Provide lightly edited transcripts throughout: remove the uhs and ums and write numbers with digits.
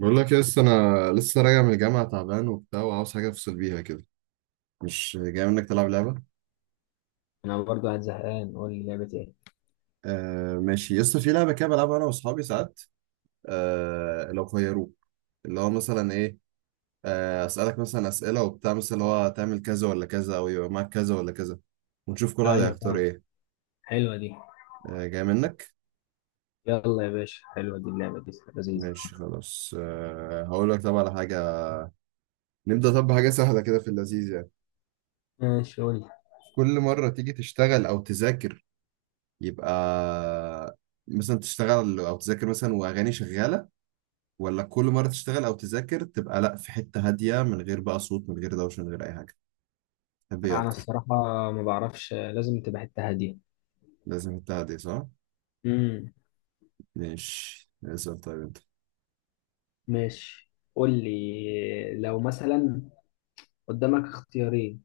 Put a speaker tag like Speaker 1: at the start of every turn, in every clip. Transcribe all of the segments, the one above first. Speaker 1: بقول لك لسه انا راجع من الجامعه تعبان وبتاع وعاوز حاجه افصل بيها كده. مش جاي منك تلعب لعبه؟
Speaker 2: انا برضو قاعد زهقان، قول لي لعبة ايه.
Speaker 1: آه ماشي، لسه في لعبه كده بلعبها انا واصحابي ساعات. آه، لو خيروك. اللي هو مثلا ايه؟ آه اسالك مثلا اسئله وبتاع، مثلا اللي هو تعمل كذا ولا كذا، او يبقى معاك كذا ولا كذا، ونشوف كل واحد
Speaker 2: ايوه
Speaker 1: هيختار
Speaker 2: فاهم،
Speaker 1: ايه.
Speaker 2: حلوة دي.
Speaker 1: آه جاي منك.
Speaker 2: يلا يا باشا، حلوة دي اللعبة دي لذيذة.
Speaker 1: ماشي خلاص، آه هقول لك، طب على حاجه نبدا، طب بحاجه سهله كده في اللذيذ يعني.
Speaker 2: ماشي قول لي.
Speaker 1: كل مره تيجي تشتغل او تذاكر يبقى مثلا تشتغل او تذاكر مثلا واغاني شغاله، ولا كل مره تشتغل او تذاكر تبقى لا في حته هاديه، من غير بقى صوت، من غير دوشه، من غير اي حاجه. تحب ايه
Speaker 2: انا
Speaker 1: اكتر؟
Speaker 2: الصراحة ما بعرفش، لازم تبقى حتة هادية.
Speaker 1: لازم حته هاديه، صح؟
Speaker 2: امم
Speaker 1: ماشي، اسال طيب انت.
Speaker 2: ماشي قول لي، لو مثلا قدامك اختيارين،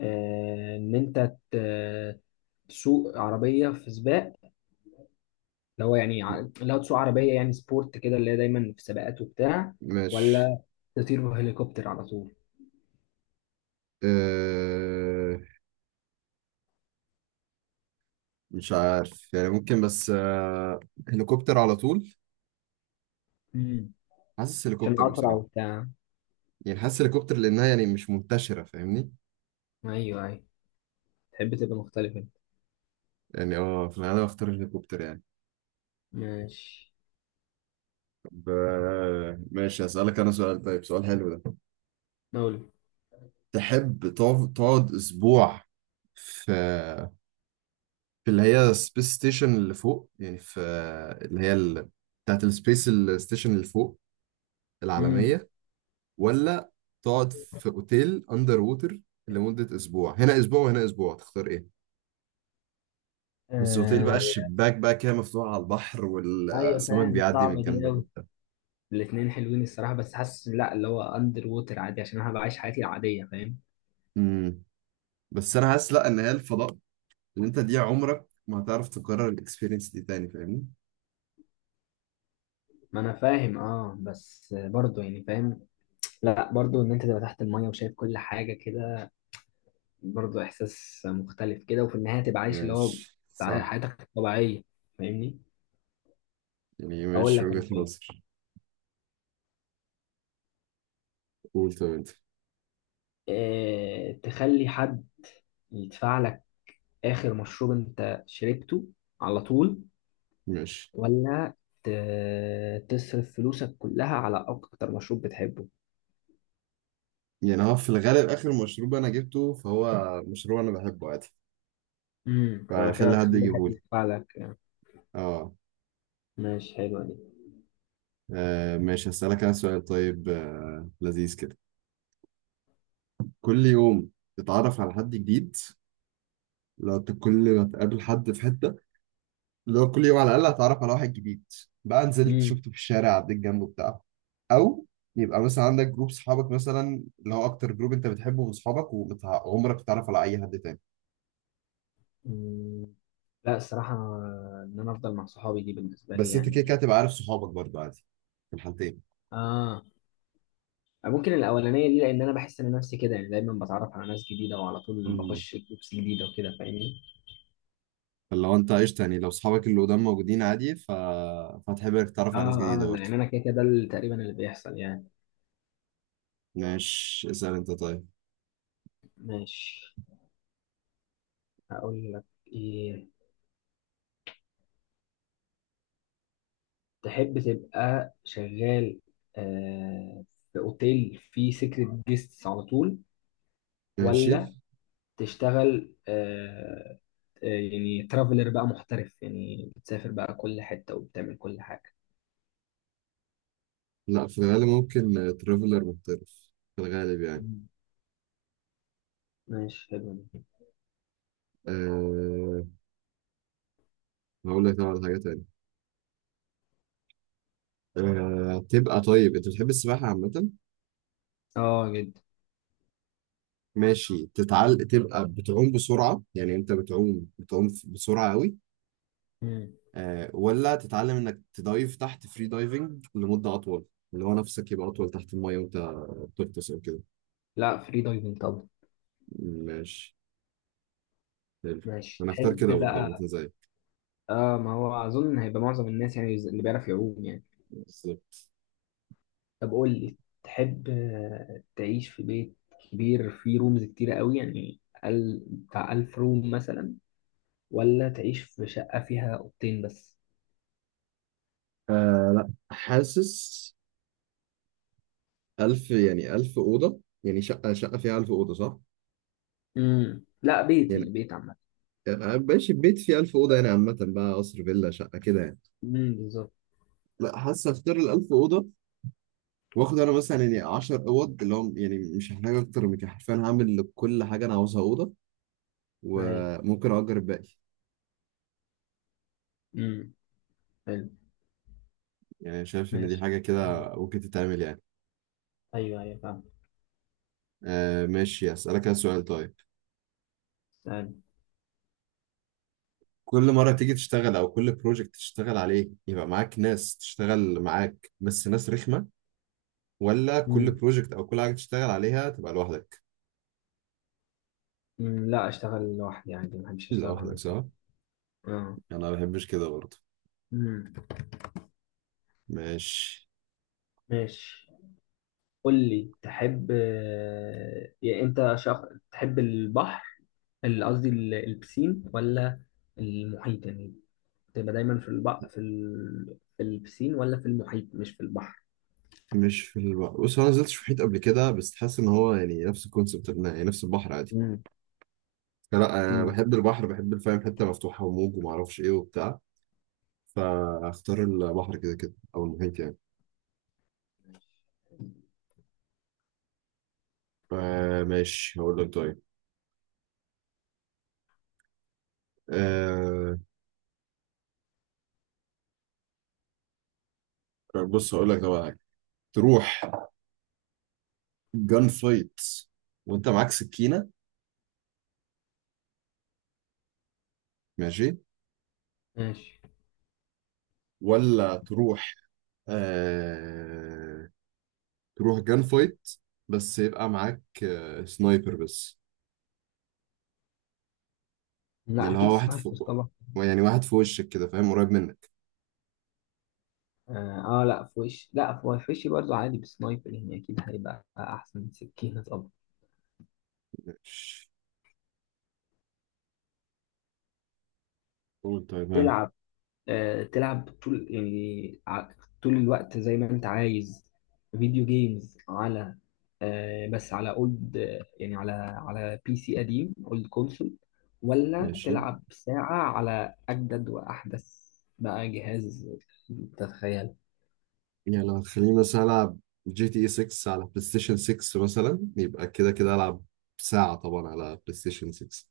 Speaker 2: ان انت ت- تسوق عربية في سباق، اللي هو يعني اللي هو تسوق عربية يعني سبورت كده اللي هي دايما في سباقات وبتاع،
Speaker 1: ماشي.
Speaker 2: ولا تطير بهليكوبتر على طول.
Speaker 1: أه... مش عارف يعني، ممكن بس هليكوبتر على طول.
Speaker 2: امم
Speaker 1: حاسس
Speaker 2: عشان
Speaker 1: هليكوبتر
Speaker 2: اسرع
Speaker 1: بصراحه،
Speaker 2: وبتاع.
Speaker 1: يعني حاسس هليكوبتر لانها يعني مش منتشره، فاهمني؟
Speaker 2: ايوه ايوه، تحب تبقى مختلف انت.
Speaker 1: يعني اه في الغالب اختار الهليكوبتر يعني.
Speaker 2: ماشي.
Speaker 1: ب... ماشي اسالك انا سؤال طيب، سؤال حلو ده.
Speaker 2: مولد.
Speaker 1: تحب تقعد اسبوع في في اللي هي سبيس ستيشن اللي فوق، يعني في اللي هي بتاعت السبيس ستيشن اللي فوق
Speaker 2: امم
Speaker 1: العالمية، ولا تقعد في اوتيل اندر ووتر لمدة اسبوع، هنا اسبوع وهنا اسبوع، تختار ايه؟ بس اوتيل بقى
Speaker 2: آه
Speaker 1: الشباك بقى كده مفتوح على البحر
Speaker 2: ايوه
Speaker 1: والسمك
Speaker 2: فاهم،
Speaker 1: بيعدي من
Speaker 2: صعبه دي
Speaker 1: جنبك
Speaker 2: قوي.
Speaker 1: وبتاع.
Speaker 2: الاثنين حلوين الصراحه، بس حاسس لا، اللي هو اندر ووتر عادي عشان انا هبقى عايش حياتي العاديه فاهم.
Speaker 1: امم، بس انا حاسس لا، ان هي الفضاء اللي انت دي عمرك ما هتعرف تكرر الاكسبيرينس دي تاني، فاهمني؟
Speaker 2: ما انا فاهم اه، بس برضه يعني فاهم، لا برضه ان انت تبقى تحت الميه وشايف كل حاجه كده، برضه احساس مختلف كده، وفي النهايه تبقى عايش اللي هو
Speaker 1: ماشي
Speaker 2: بتاع
Speaker 1: صح.
Speaker 2: حياتك الطبيعيه فاهمني.
Speaker 1: يعني
Speaker 2: اقول
Speaker 1: ماشي
Speaker 2: لك انا
Speaker 1: وجهة
Speaker 2: طيب،
Speaker 1: نظر. قول طب انت.
Speaker 2: تخلي حد يدفع لك اخر مشروب انت شربته على طول،
Speaker 1: ماشي.
Speaker 2: ولا تصرف فلوسك كلها على أكتر مشروب بتحبه.
Speaker 1: يعني هو في الغالب آخر مشروب أنا جبته فهو مشروب أنا بحبه عادي،
Speaker 2: فكده
Speaker 1: فخلي حد
Speaker 2: هتخلي حد
Speaker 1: يجيبهولي.
Speaker 2: يدفع لك يعني.
Speaker 1: اه.
Speaker 2: ماشي حلوة دي.
Speaker 1: آه ماشي، هسألك أنا سؤال طيب، آه لذيذ كده. كل يوم تتعرف على حد جديد، لو انت كل ما تقابل حد في حتة، لو كل يوم على الأقل هتعرف على واحد جديد، بقى نزلت
Speaker 2: امم
Speaker 1: شفته في الشارع عديت جنبه بتاع أو يبقى مثلا عندك جروب صحابك، مثلا اللي هو أكتر جروب أنت بتحبه من صحابك، وعمرك تتعرف على أي حد تاني.
Speaker 2: مم، لا الصراحة إن أنا أفضل مع صحابي دي بالنسبة لي
Speaker 1: بس انت كده كده
Speaker 2: يعني.
Speaker 1: هتبقى عارف صحابك برضه عادي في الحالتين.
Speaker 2: اه، ممكن الأولانية دي لأن أنا بحس إن نفسي كده يعني دايما بتعرف على ناس جديدة وعلى طول
Speaker 1: امم،
Speaker 2: بخش جروبس جديدة وكده فاهمني.
Speaker 1: فلو انت قشطة، يعني لو صحابك اللي قدام موجودين عادي، فهتحب انك تتعرف على ناس
Speaker 2: آه آه
Speaker 1: جديدة
Speaker 2: لا
Speaker 1: برضه.
Speaker 2: يعني أنا كده كده ده تقريبا اللي بيحصل يعني.
Speaker 1: ماشي اسأل انت طيب.
Speaker 2: ماشي هقول لك، إيه، تحب تبقى شغال آه، في اوتيل فيه سيكريت جيستس على طول،
Speaker 1: ماشي.
Speaker 2: ولا تشتغل، يعني ترافلر بقى محترف يعني بتسافر بقى كل حتة وبتعمل كل حاجة.
Speaker 1: لا في الغالب ممكن ترافلر محترف في الغالب يعني.
Speaker 2: مم. ماشي حلو دي.
Speaker 1: أه... هقول لك طبعا حاجة تانية. تبقى طيب، انت بتحب السباحة عامة؟
Speaker 2: اه جدا.
Speaker 1: ماشي. تتعل تبقى بتعوم بسرعة، يعني انت بتعوم بتعوم بسرعة قوي،
Speaker 2: مم.
Speaker 1: آه، ولا تتعلم انك تدايف تحت فري دايفنج لمدة اطول، اللي هو نفسك يبقى اطول تحت المية وانت بتغطس او كده.
Speaker 2: لا فري دايفنج طبعا.
Speaker 1: ماشي حلو.
Speaker 2: ماشي
Speaker 1: انا اختار
Speaker 2: تحب
Speaker 1: كده برضه عامة
Speaker 2: بقى.
Speaker 1: زيك.
Speaker 2: اه ما هو اظن هيبقى معظم الناس يعني اللي بيعرف يعوم يعني.
Speaker 1: بالظبط.
Speaker 2: طب قول لي، تحب تعيش في بيت كبير فيه رومز كتيرة قوي يعني بتاع ألف روم مثلا، ولا تعيش في شقة فيها أوضتين بس؟
Speaker 1: آه لا حاسس، ألف، يعني ألف أوضة، يعني شقة فيها ألف أوضة، صح؟
Speaker 2: لا بيت يعني
Speaker 1: يعني
Speaker 2: بيت عامة.
Speaker 1: آه، آه ماشي، بيت فيه ألف أوضة يعني عامة بقى قصر، فيلا، شقة كده يعني.
Speaker 2: بالظبط.
Speaker 1: لا حاسس أختار الألف أوضة. واخد انا مثلا يعني 10 اوض اللي هم، يعني مش هحتاج اكتر من كده حرفيا، هعمل لكل حاجه انا عاوزها اوضه
Speaker 2: أيوة.
Speaker 1: وممكن اجر الباقي.
Speaker 2: امم حلو.
Speaker 1: يعني شايف إن دي
Speaker 2: ماشي
Speaker 1: حاجة
Speaker 2: سألني.
Speaker 1: كده ممكن تتعمل يعني.
Speaker 2: أيوه أيوه فاهم.
Speaker 1: آه ماشي، أسألك أنا سؤال طيب.
Speaker 2: سألني.
Speaker 1: كل مرة تيجي تشتغل، أو كل بروجكت تشتغل عليه، يبقى معاك ناس تشتغل معاك بس ناس رخمة، ولا كل
Speaker 2: امم
Speaker 1: بروجكت أو كل حاجة تشتغل عليها تبقى لوحدك؟
Speaker 2: أمم، لا أشتغل لوحدي عندي، ما بحبش أشتغل مع
Speaker 1: لوحدك
Speaker 2: ناس غيري.
Speaker 1: صح؟
Speaker 2: اه.
Speaker 1: أنا ما بحبش كده برضه.
Speaker 2: امم
Speaker 1: ماشي.
Speaker 2: ماشي. قول لي تحب يعني أنت شخص تحب البحر، قصدي البسين ولا المحيط يعني. تبقى دايما في البحر في في البسين ولا في المحيط مش في البحر.
Speaker 1: مش في البحر. بص، هو أنا ما نزلتش في محيط قبل كده، بس حاسس إن هو يعني نفس الكونسيبت، يعني نفس البحر عادي.
Speaker 2: مم.
Speaker 1: لا أنا
Speaker 2: مم.
Speaker 1: بحب البحر، بحب الفاهم حتة مفتوحة وموج ومعرفش إيه وبتاع، فاختار البحر كده كده أو المحيط يعني. آه ماشي هقول لك طيب، آه بص هقول لك طبعا حاجة. تروح جان فايت وانت معاك سكينة، ماشي،
Speaker 2: ماشي.
Speaker 1: ولا تروح، آه تروح جان فايت بس يبقى معاك آه سنايبر بس. يعني
Speaker 2: لا
Speaker 1: اللي هو
Speaker 2: اكيد
Speaker 1: واحد
Speaker 2: سنايبر
Speaker 1: فوق،
Speaker 2: طبعا.
Speaker 1: يعني واحد في وشك كده، فاهم؟ قريب منك.
Speaker 2: اه لا في وش، لا في وشي برضه عادي بسنايبر، يعني اكيد هيبقى احسن من سكينة طبعا.
Speaker 1: ماشي قول طيب، ها.
Speaker 2: تلعب تلعب طول يعني طول الوقت زي ما انت عايز فيديو جيمز على بس على اولد يعني على على بي سي قديم اولد كونسول، ولا
Speaker 1: ماشي.
Speaker 2: تلعب ساعة على اجدد واحدث بقى جهاز تتخيل.
Speaker 1: يعني لو خليني مثلا العب جي تي اي 6 على بلاي ستيشن 6 مثلا، يبقى كده كده العب ساعة طبعا على بلاي ستيشن 6.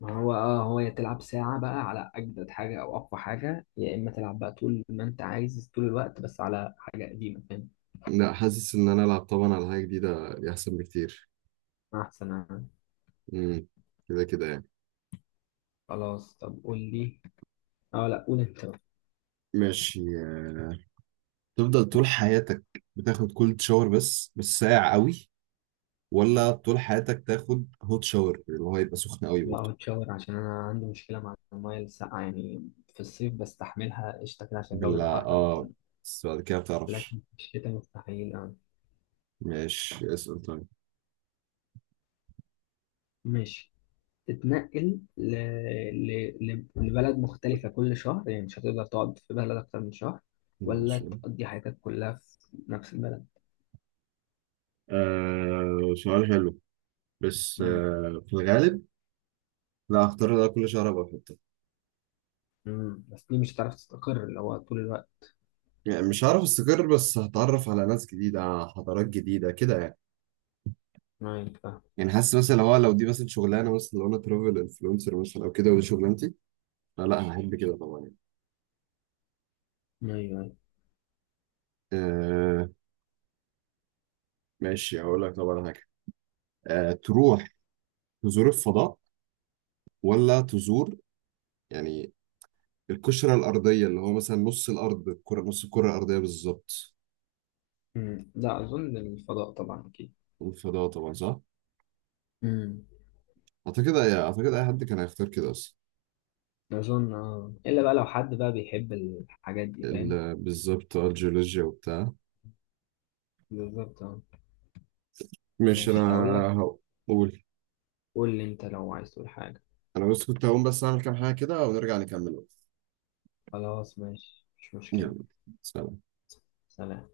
Speaker 2: ما هو اه، هو يا تلعب ساعة بقى على اجدد حاجة او اقوى حاجة، يا اما تلعب بقى طول ما انت عايز طول الوقت بس على حاجة قديمة فاهم.
Speaker 1: لا حاسس ان انا العب طبعا على حاجه جديده احسن بكتير.
Speaker 2: احسن آه.
Speaker 1: امم، كده كده يعني.
Speaker 2: خلاص طب قول لي. اه لا قول انت.
Speaker 1: ماشي آه، تفضل طول حياتك بتاخد كولد شاور بس، بس ساقع قوي، ولا
Speaker 2: بقى.
Speaker 1: طول حياتك تاخد هوت شاور اللي هو يبقى سخن قوي
Speaker 2: لا
Speaker 1: برضه؟
Speaker 2: متشاور عشان انا عندي مشكله مع المايه الساقعه، يعني في الصيف بستحملها قشطه كده عشان الجو
Speaker 1: بالله
Speaker 2: يبقى حر،
Speaker 1: اه،
Speaker 2: لكن
Speaker 1: بس بعد كده
Speaker 2: لكن
Speaker 1: بتعرفش.
Speaker 2: في الشتاء مستحيل اه.
Speaker 1: ماشي اسأل طيب.
Speaker 2: ماشي. تتنقل لبلد مختلفه كل شهر يعني مش هتقدر تقعد في بلد اكتر من شهر، ولا
Speaker 1: ماشي.
Speaker 2: تقضي حياتك كلها في نفس البلد.
Speaker 1: آه سؤال حلو، بس
Speaker 2: امم
Speaker 1: آه في الغالب لا، هختار ده، كل شهر ابقى في حته.
Speaker 2: بس دي مش هتعرف تستقر اللي هو طول الوقت.
Speaker 1: يعني مش هعرف استقر، بس هتعرف على ناس جديده، حضارات جديده كده يعني.
Speaker 2: ايوه فاهم.
Speaker 1: يعني حاسس مثلا، لو دي مثلا شغلانه، مثلا لو انا ترافل انفلونسر مثلا او كده ودي شغلانتي، لا لا هحب كده طبعا يعني.
Speaker 2: ايوه ايوه.
Speaker 1: آه ماشي، هقول لك طبعا حاجه. آه تروح تزور الفضاء، ولا تزور يعني القشره الارضيه، اللي هو مثلا نص الارض، الكره، نص الكره الارضيه بالظبط.
Speaker 2: أمم. لا اظن الفضاء طبعا اكيد.
Speaker 1: الفضاء طبعا صح.
Speaker 2: امم
Speaker 1: اعتقد اي حد كان هيختار كده اصلا.
Speaker 2: اظن اه، الا بقى لو حد بقى بيحب الحاجات دي فاهم.
Speaker 1: بالظبط، آه الجيولوجيا وبتاع.
Speaker 2: بالظبط اه.
Speaker 1: ماشي
Speaker 2: ماشي هقول لك.
Speaker 1: انا. هقول.
Speaker 2: قول لي انت لو عايز تقول حاجة.
Speaker 1: انا بس كنت هقوم بس اعمل كام حاجه كده ونرجع نكمل.
Speaker 2: خلاص ماشي مش مشكلة.
Speaker 1: يلا، سلام.
Speaker 2: سلام.